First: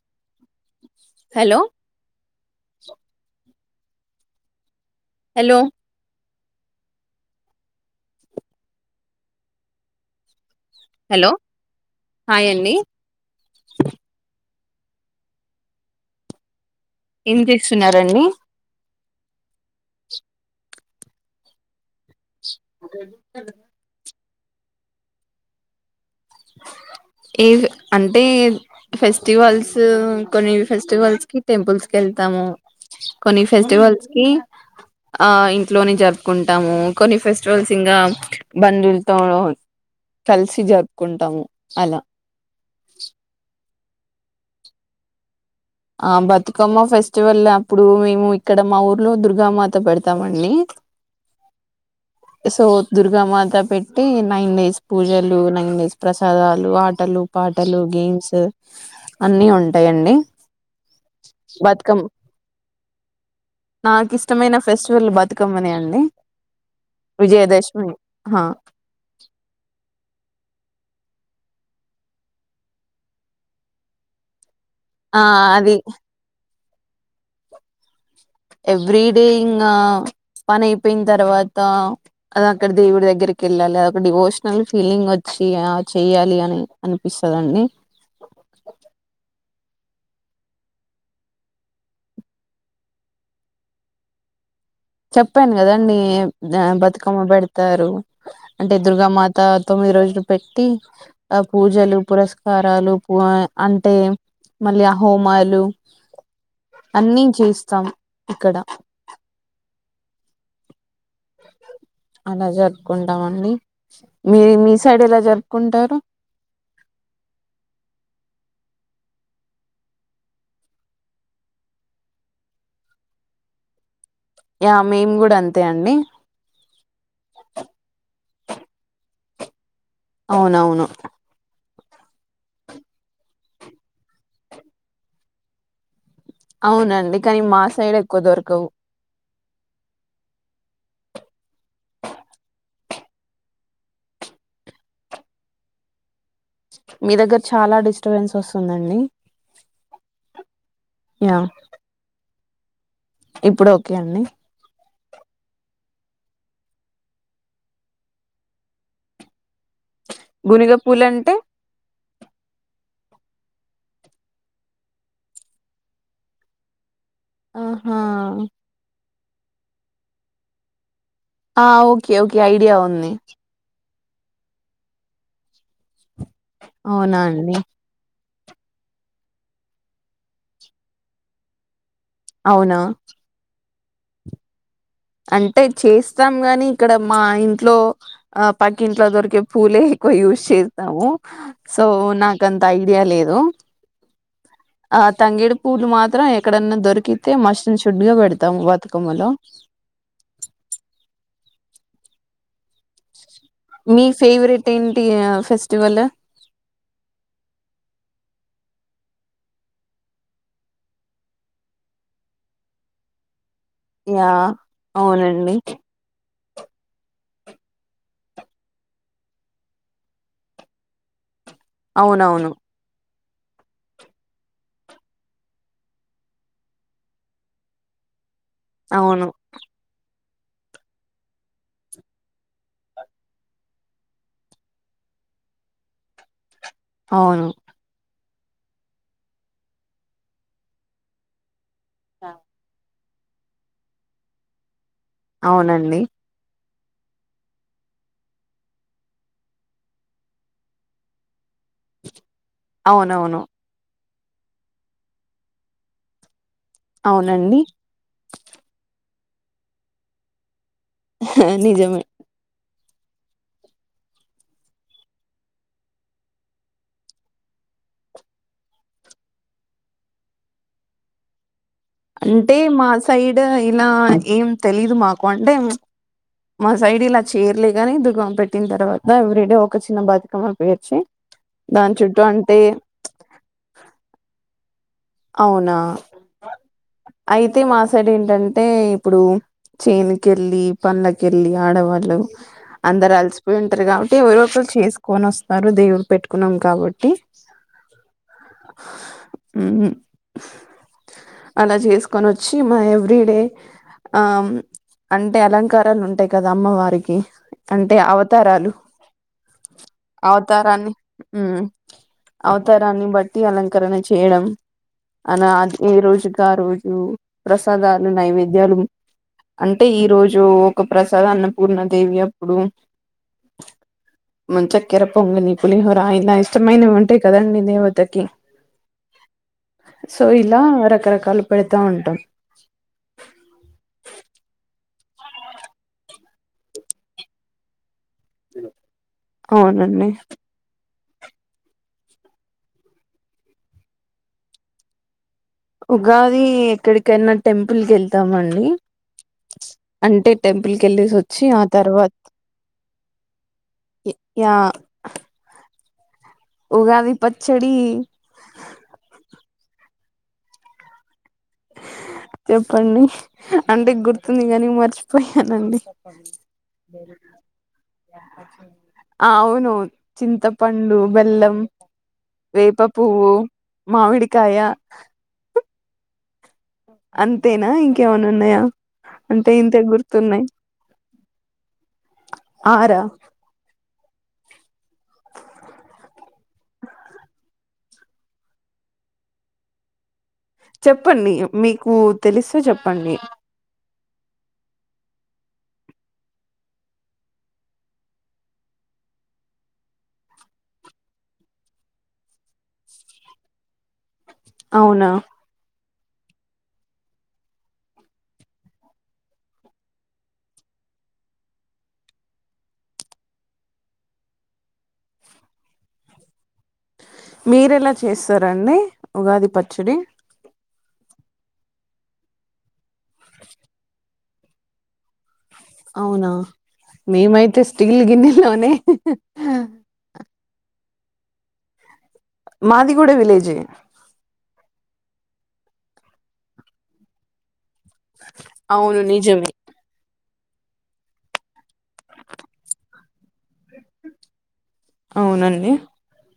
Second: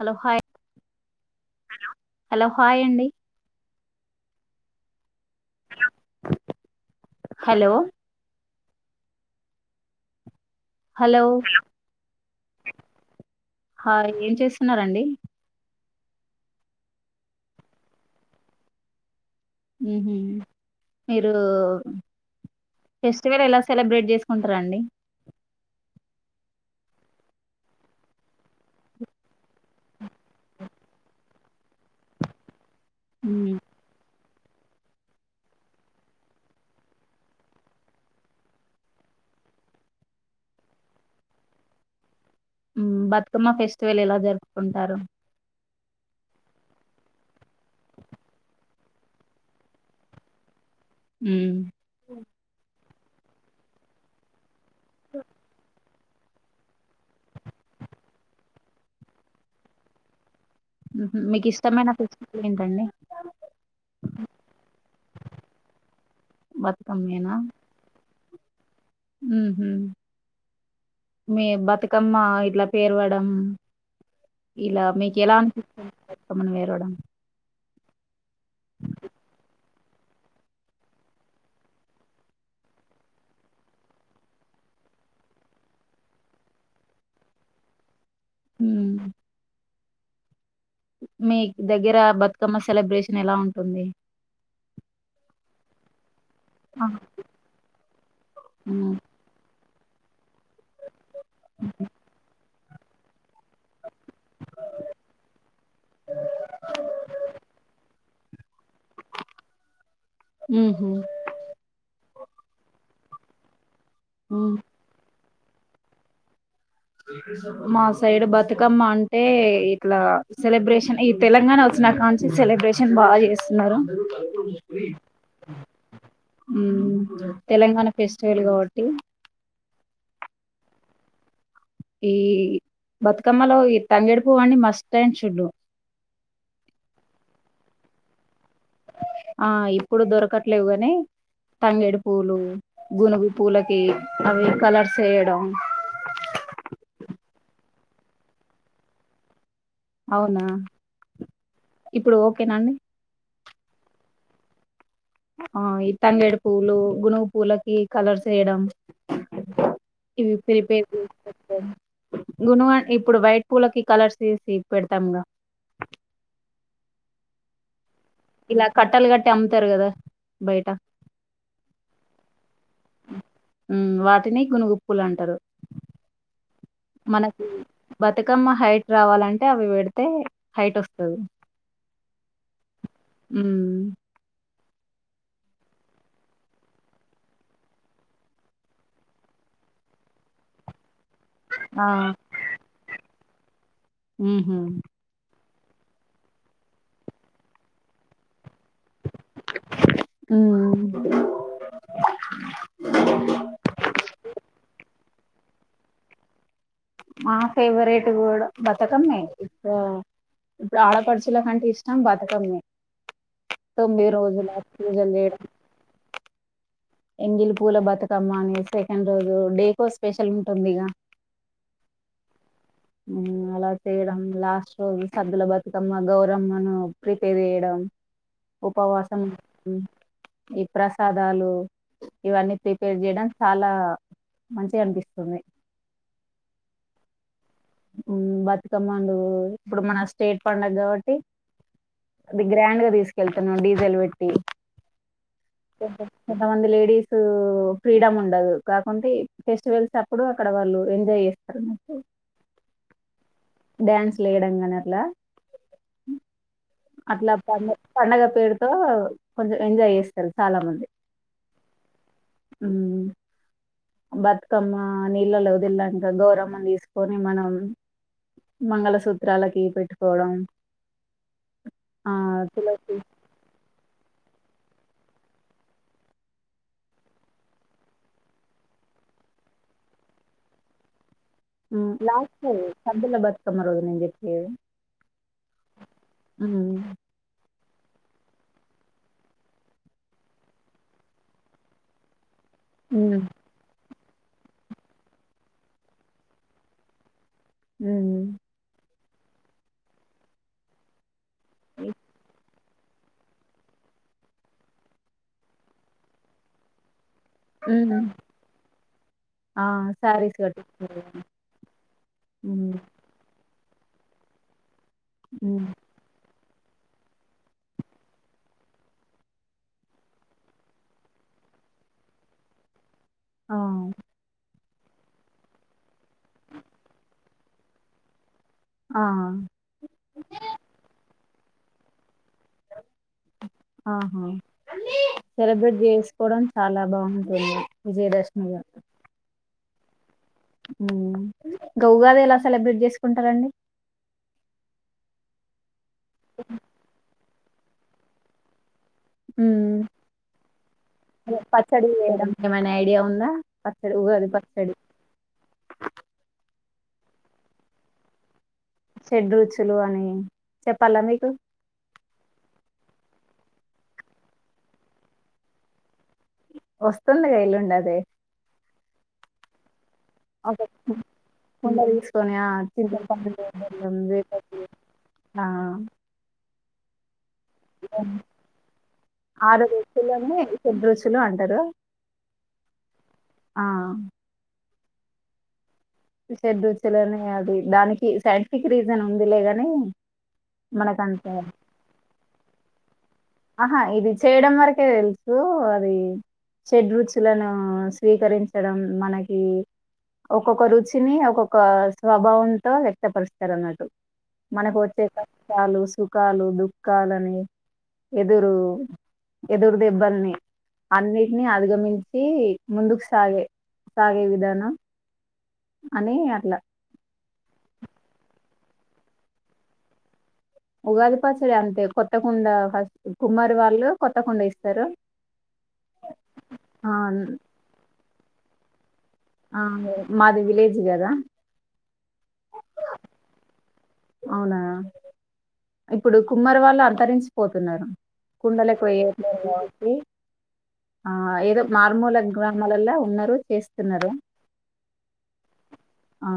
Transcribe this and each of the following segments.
Hello hi hello hello hi అండి hello hello hello hi అండి hi ఏం చేస్తున్నరండి ఏం చేస్తున్నారండి మ్ హు మీరు ఫెస్టివల్ ఎలా సెలబ్రేట్ చేస్ కుంటరండి ఏ అంటే ఫెస్టివల్స్ కొన్ని ఫెస్టివల్స్ కి టెంపుల్స్ కెళ్తాము కొన్ని మ్, ఫెస్టివల్స్ కి ఆ ఇంట్లోనే జరుపుకుంటాము, కొన్ని ఫెస్టివల్స్ ఇంకా బంధువులతో కలిసి జరుపు కుంటాము అలా మ్ బతుకమ్మ ఫెస్ట్ ళ్ళ ఎలా జరుపుకుంటారు ఆ బతుకమ్మ ఫెస్టివల్ అప్పుడు మేము ఇక్కడ మా ఊర్లో దుర్గామాత పెడతామండి మ్ సో దుర్గామాత పెట్టి నైన్ డేస్ పూజలు న ప్రసాదాలు ఆటలు పాటలు గేమ్స్ అన్ని ఉంటాయండి మ్హూ. మీకు ఇష్టమైన బతుకమ్మ ఫెస్టివల్ ఏంటండి నాకు ఇష్టమైన ఫెస్టివల్ బతుకమ్మని అండి బతుకమ్మేనా విజయదశమి అ ఉహు మీ బతుకమ్మ ఇట్లా పేరవడం ఇలా అ మీక ఆ ఎలా అది అమేర చడం ఎవ్రీడే ఇంకా పని అయిపోయిన తర్వాత అద అక్కడ దేవుడి దగ్గరికి వెళ్ళాలి అదొ ఒక డిమోషనల్ ఫీలింగ్ వచ్చి ఆ చేయాలి అని అనిపిస్తుందండి హ మీ దగ్గర బతుకమ్మ సెలబ్రేషన్ ఎలా ఉంటుంది చెప్పాను కదండి బతుకమ్మ పెడతారు అంటే దుర్గామాత తొమి రో పెట్టి ఆ పూజలు పురస్క కారాలు పూ అంటే మళ్ళీ ఆ హోమాలు అన్నీ చేస్తాం ఇక్కడ ఊ అలా జరుపుకుంటామండి మీ ఉహు మీ సైడలా జరుపు కుంటారు మా సైడు బతుకమ్మ అంటే ఇట్లా సెలబ్రేషన్ ఈ తెలంగాణ వచ్చినాకంచి సెలబ్రేషన్ బాగా చేస్తున్నారు యా మేము కూడా అంతే అండి చేలు కాబటి అవునవును ఈ బతుకమ్మలో ఈ తంగేడి పువ్వు అన్నీ మస్ట్ అండ్ షుడ్ అవునండి కానీ మా సైడ్ ఎక్కువ దొరక ఆ ఇప్పుడు దొరకట్లేవు గాని తంగేడి పూలు గునుగు పూలకి అవి కలర్స్ ఏయడం మీ దగ్గర చాలా డిస్టర్బెన్స్ వస్తుందండి అవునా యా ఇప్పుడు ఓకే నండి ఇప్పుడు ఓకే అండి ఆ ఈ తంగేడి పూవ్లు గునుగు పూవలకి కలర్స్ ఏయడం ఇవి గునిగ పెరుపేరు పూలు అంటే గుణవా అండి ఇప్పుడు వైట్ పూలకి కలర్స్ తీసి పెడతాము ఆ ఇలా కట్టలు గట్ట అమ్ముతారు కదా బయట ఆ ఓకే ఓకే ఐడియా ఉంది ఉమ్ వాటిని గునుగుప్పులు అంటారు మనకి అవునండీ బతుకమ్మ హైట్ రావాలంటే అవి పెడితే హైట్ వస్తుంది అవునా అంటే చేస్తాము గాని ఇక్కడ మా ఇంట్లో ఆ పక్కి ఇంట్లో దొరికే పూలే ఎక్కువ యూస్ చేస్తాము సో నాకంత ఐడియా లేదు హలో హ హ పూలు మాత్రం ఎక్కడన్నా దొరికితే మస్ట్ అండ్ షుడ్ గా పెడతాం బతుకమ్మలో ఆ మీ ఫేవరెట్ ఏంటి ఫెస్టివల్ మా ఫేవరెట్ కూడా బతుకమ్మే ఇప్పు ఇప్పుడు ఆడపడుచుల కంటే ఇష్టం బతుకమ్మే తొమ్మిది యా రోజుల పూజలు చేయడం అవునండి ఎంగిలి పూల బతుకమ్మ అని సెకండ్ రోజు డేకో స్పెషల్ ఉంటుంది ఇక అవునవును అలా చేయడం లాస్ట్ రోజు సదుల బతుకమ్మ గౌరమ్మను ప్రిపేర్ చేయడం ఉపవాసం అవును ఈ ప్రసాదాలు ఇవన్నీ ప్రిపేర్ చేయడం చాలా మంచిగ అనిపిస్తుంది అవును బతుకమ్మందు ఇప్పుడు మన స్టేట్ పడుగ కాబట్టి అది గ్రాండ్ గా తీసుకు కళ్తాను డీజెల్ పెట్టి అవునండి ఎ మంది లేడి డీస్ ఫ్రీడమ్ ఉండదు కాకుంటే ఫెస్టివల్స్ అప్పుడు అక్కడ వాళ్ళు ఎంజాయ్ చేస్తారు స అవునవును డ్యాన్స్లు వేయడం కానీ అట్లా అట్లా అవునండి పండ పండగ పేరుతో కొంచెం ఎంజాయ్ చేస్తారు చాలా మంది నిజమై అవు బతుకమ్మ నీళ్ళలు వదిల్లాక గోరమ్మను తీసుకొని మనం మంగళసూత్రాలకి పెట్టుకోవడం ఆ అంటే మా తులసి సైడ్ ఇలా ఏం తెలీదు మాకు అంటే మా సైడ్ ఇలా చేయరలే గాని దుఖం పెట్టిన తర్వాత ఎవ్రీ డే ఒక చిన్న బతుకమ్మ పేర్చి దాని చుట్టూ స్ అంటే సబ్దుల బతుకమ్మ రోజు నిం చెప్ప అవునాఐదు అతే మా సైడ్ ఏంటంటే ఇప్పుడు చేనకెళ్ళలి పంళక వెళ్ళి ఆడవాళ్ళు అందరు ఉమ్ అలసిపోయి ఉంటారు కాబట్టి అంటే ఎవరి ఒకరు చేసుకొని వస్తారు దేవులు పెట్టుకున్నాం కాబట్టి అ అ అలా చేసుకొని వచ్చు వచ్చి మా ఎవ్రీడే ఆ అంటే అలంకారాలు ఉంటాయి కదా అమ్మవారికి అంటే ఉమ్, అవతారాలు ఆ శారీస్ అవతారాన్ని కట్టించుకునే ఉమ్ అవతారాన్ని బట్టి అలాగ కరణ చేయడం అనా ఉమ్, అది ఈ రోజు ఆ రోజు ప్రసాదాలు నైవేద్యాలు అంటే ఈ రోజు ఒక ప్రసాద అన్నపూర్ణాదేవి అప్పుడు ఆ మంచ కిర పొంగలి పులిహోర ఇలా ఇష్టమైనవి ఉంటాయి కదండీ దేవతకి ఆ సో ఇలా రకరకాలు పెడతా ఉంటాం ఆహా సెలబ్రేట్ చేసుకోవడం చాలా బాగుంటుంది విజయదశమిగా అవునండి ఇంగ ఉగాది ఎలా సెలబ్రేట్ చేసుకుంటారంండి ఉగాది ఎక్కడికన్న టెంపుల్ క వెళ్తామ అండి వెళ్ళేసి వచ్చి ఆ పచ్చడి తర్వాత వేయడం ఏమైనా ఐడియా ఉందా పచ్చడి ఉగాది యా పచ్చడి ఉగాది పచ్చడి చెడ రుచులు అని చెప్పాలా మీకు చెప్పండి అంటే గుర్తుంది కానీ మర్చిపోయానండి వస్తుందిగా ఎల్లుండి అదే ఆ అవును ఒక చింతపండు బెల్లం కుండ తీసుకొని ఆ వేప చింత పువ్వు పండు బెల్లం వేప మామిడికాయ పువ్వు ఆ అంతేనా ఇంకేమైనా ఉన్నాయా అంటే ఆరు ఇంత రుచులని గుర్తున్నాయి షడ్రుచులు అంటారు ఆరా ఆ షడూచలోనే అది దానికి సైంటిఫిక్ రీజన్ ఉంది లేగాని చెప్పండి మీకు తెలిస్తే చెప్పండి ఆహా ఇది చేయడం వరకే తెలుసు అది చెడ్ రుచులను స్వీకరించడం మనకి ఒక్కొక్క రుచిని ఒక్కొక్క స్వభావంతో వ్యక్తపరుస్తారు అన్నట్టు మనకు వచ్చే అవునా క చాలు సూ సుఖాలు దుఃఖాలని ఎదురు ఎదురు దెబ్బల్ని అన్నిటిని అధిగమించి ముందుకు సాగే సాగే విధానం అనేే అట్లా మీరెలా చేస్తారంండి ఉగాది పచ్చడి ఉగాది పచ్చడి అంతే కొత్త కుండ ఫస్ట్ కుమ్మారి వాళ్ళు కొత్త కుండఇస్తారు అవునా మేమైతే స్టీల్ గిన్నె నూనె ఆ మాది విలేజ్ కదా మాదిగూడ విలేజే అవునా ఇప్పుడు కుమ్మరి వాళ్ళు అంతరించిపోతారు కుండలకు అవును వయ్యేట్ నిజమే కా వచ్చి ఆ ఏదో మారుమూల గ్రామాలలో ఉన్నారు చేస్తున్నారు అవునండి ఆ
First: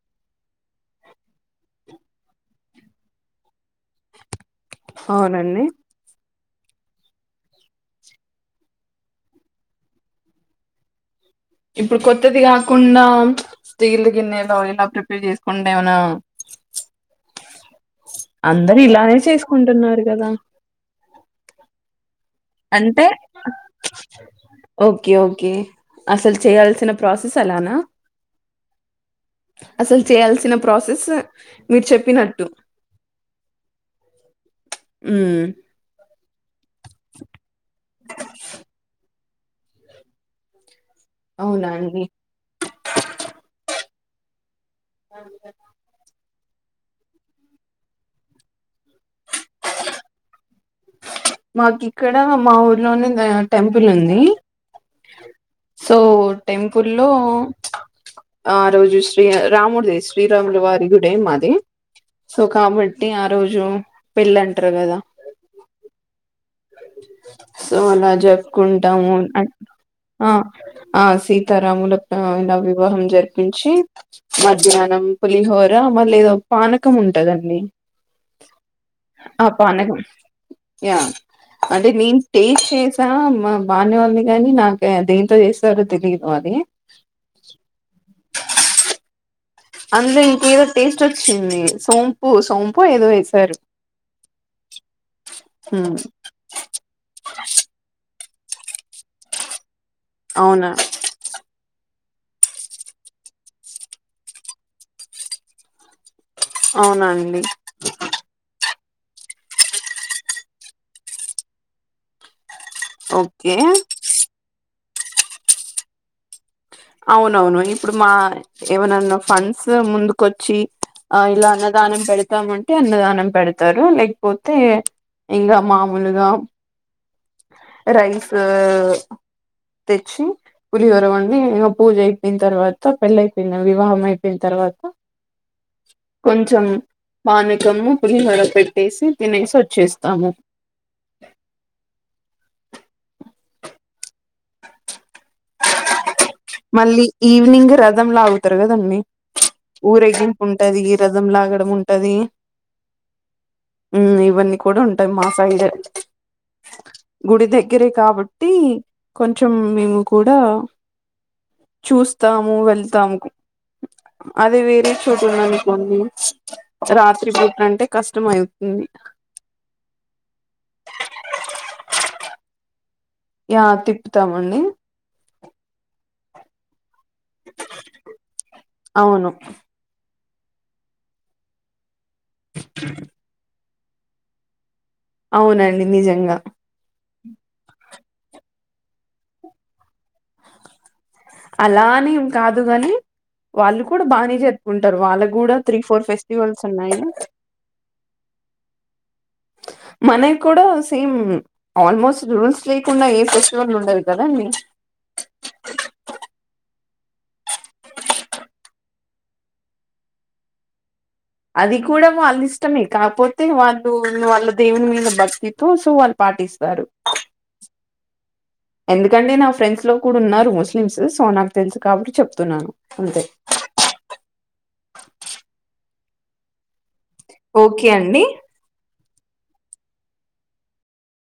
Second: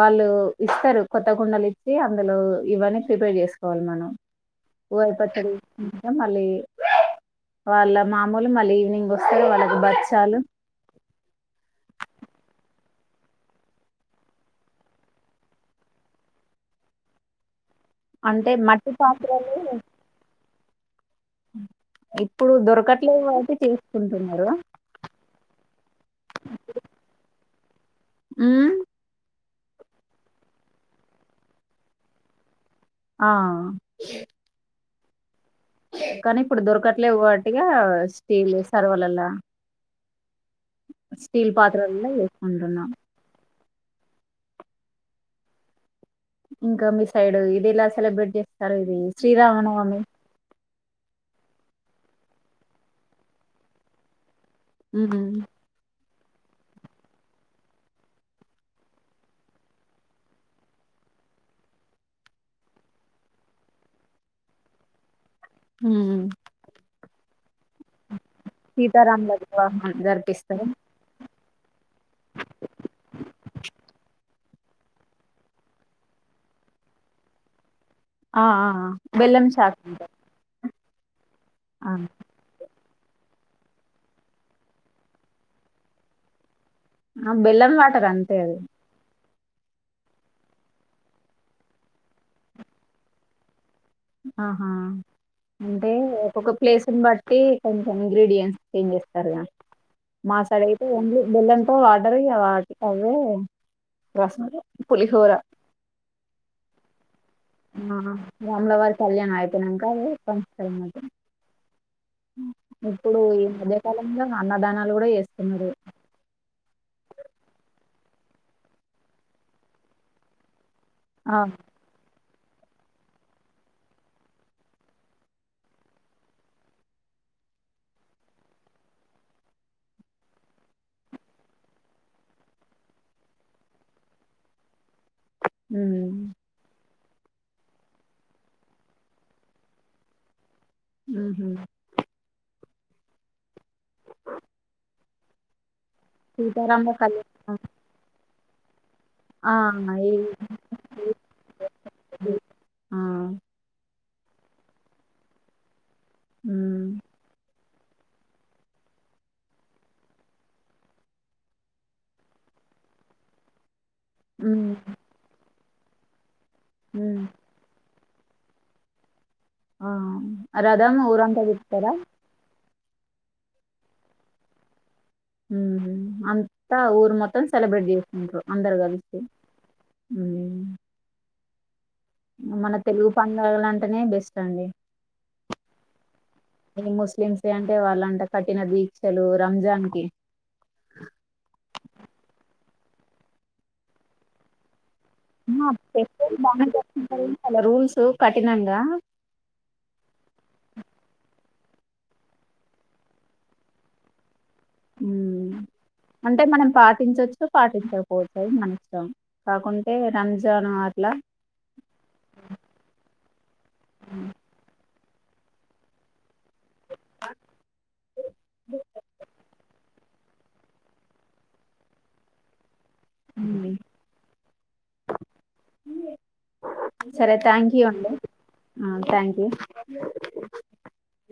వాళ్ళు ఇస్తారు కొత్త కుండలు ఇచ్చి అందులో ఇవని ప్రిపేర్ చేసుకోవాలి మనం ఉగాది పచ్చడి అవునండి మళ్లీ వాళ్ళ మామూలు మళ్ళీ ఈవినింగ్ వస్తారు వాళ్ళకి బచ్చాలు ఇప్పుడు కొత్తది కాకుండా స్టీల్ గిన్నెలో అయినా ప్రిపేర్ చేసుకుండా ఏమనా అంటే అందరు మట్టి ఇలానే పాత్రలు చేసుకుంటున్నారు కదా ఉ అంటే ఓకే ఓకే అసలు చేయాల్సిన ప్రాసెస్ తలానా ఉమ్ అసలు చేయాల్సిన ప్రాసెస్ మీరు చెప్పినట్టు ఆ ఉమ్ కానీ ఇప్పుడు దొరకట్లేవ్వు కాబట్టిగా స్టీల్ సర్వలలా స్టీల్ అవునా అండి పాత్రలల్ల చేసుకుంటున్నం అవును కదా ఇంకా మీ సైడ్ ఇది ఎలా సెలబ్రేట్ చేస్తారు ఇది శ్రీరామనవమి మాకు ఇక్కడ మా ఊర్లోనే టెంపుల్ ఉంది ఉం ఆ టెంపుల్లో ఆ రోజు శ్రీ రాముడిదే శ్రీరాముల వారి గుడే మాది సో కాబట్టి ఆ రోజు పెళ్ళింటారు కదా ఉం సో అలా జప్పుకుంటాము సీతారాముల వివాహం ఆ జరిపిస్తారు అ సీ తరాములా ఆ ఇలా వివాహం జరిపించి మధ్యాహ్నం పులిహోర మళ్ళి ఏదో పానకం ఉంటదండి ఆ అ అ బెల్లం ఆ చాక్ పానకం యా అంటే నేను టేస్ట్ చేసి మా బానేఉంది గాని నాకె దేంతో చేస్తారో తెలియదు అది ఆ బెల్లం వాటర్ అం తేదు అందులో ఇంకేదో టేస్ట్ వచ్చింది సోంపు సోంప్పో ఏదో వేసారు ఆహా అంటే ఉమ్, ఒక్కొక్క ప్లేస్ని బట్టి కొంచెం ఇంగ్రీడియ చేంజ్ చేస్తారుగా మా సైడ్ అవునా అయితే ఓన్లీ బెల్లంతో వా అండరి వాటి అవే రసము పులిహోర అవునండి ఆ రాములవారి కళ్యానం అయి పోయినంక మా ఇప్పుడు ఈ ఓకే మధ్యకాలంలో అన్నదాన వాళ్ కూడా చేస్తున్నారు అవునవును ఇప్పుడు మా ఏమనన్నా ఫండ్స్ ముందుకొచ్చి ఆ ఇలా అన్నదానం పెడితే ాంటే అన్నదానం పెడతారు లేకపోతే ఇకా మామలుగా రైస్ తెచ్చి పులియర వండి పూజ అయిపోయిన తర్వాత పెళ్ళ అయిపోయిన వివాహం అయిపోయిన తర్వాత హమ్ పానుకమ్ము పులిహోరా పెట్టేసి తినేసి వచ్చేస్తాము ఆహ సీతారాముల మళ్ళీ కళ్యాణం ఈవినింగ్ రథంలావుతుంది తరుగదంీ ఆ ఈ ఊరె్గింపు ఉంటది ఈ రథం లాగడం ఉంటది ఆ ఇవన్నీ కూడా ఉంటాయి మా సైడ్ ఉమ్ గుడిద దగ్గరే కాబట్టి కొంచెం మేము కూడా చూస్తాము వెళ్తాముకు అదే ఉమ్ వేరే చూటున్నాను అీ [unintelligible] ఉమ్ రాత్రి పూటంటే కష్టం అవుతుంది ఆ రథం ఊర అంతా తిప్పుతారా ఆ తిప్పుతామండి ఉ అంతాఊ ఇడు మొత్తం సెలబ్రేట్ చేస్తుకుంటారు అందరు కలిస్తే అవును హ్మ్మ్ మన తెలుగు పండుగ అంటిే అనే బెస్ట్ అండి అవునండి నిజంగా ఈ ముస్లిమ్స్ అంటే వాళ్ళంట కఠన దీక్షలు రంజాన్ కి అలానేం కాదు కాగాని వాళ్ళు కూడా బానే చెప్పుకుంటారు బాగా ఉన్నాయి చెంట అాల రూల్స్ కఠినంగా మనకి కూడా సేమ్ ఆల్మోస్ట్ రూల్స్ లేకుండా ఏ ఫెస్టివల్ ఉండదు కదండి అంటే మనం పాటించవచ్చు పాటించకపోచ్చది మనం కాకుంటే రంజాన్ అట్ల అది కూడా వాళ్ళ ఇష్టమే కాకపోతే వాళ్ళు వాళ్ళ దేవుని మీద భక్తితో సో వాళ్ళు పాటిస్తారు ఎందుకంటే నా ఫ్రెండ్స్ లో కూడా ఉన్నారు ముస్లిమ్స్ సో నాకు తెలుసు కాబట్టి చెప్తున్నాను అంతే హ్మ్ సరే థ్యాంక్ యూ ఓకే అండి అండిథంక్ యూ అ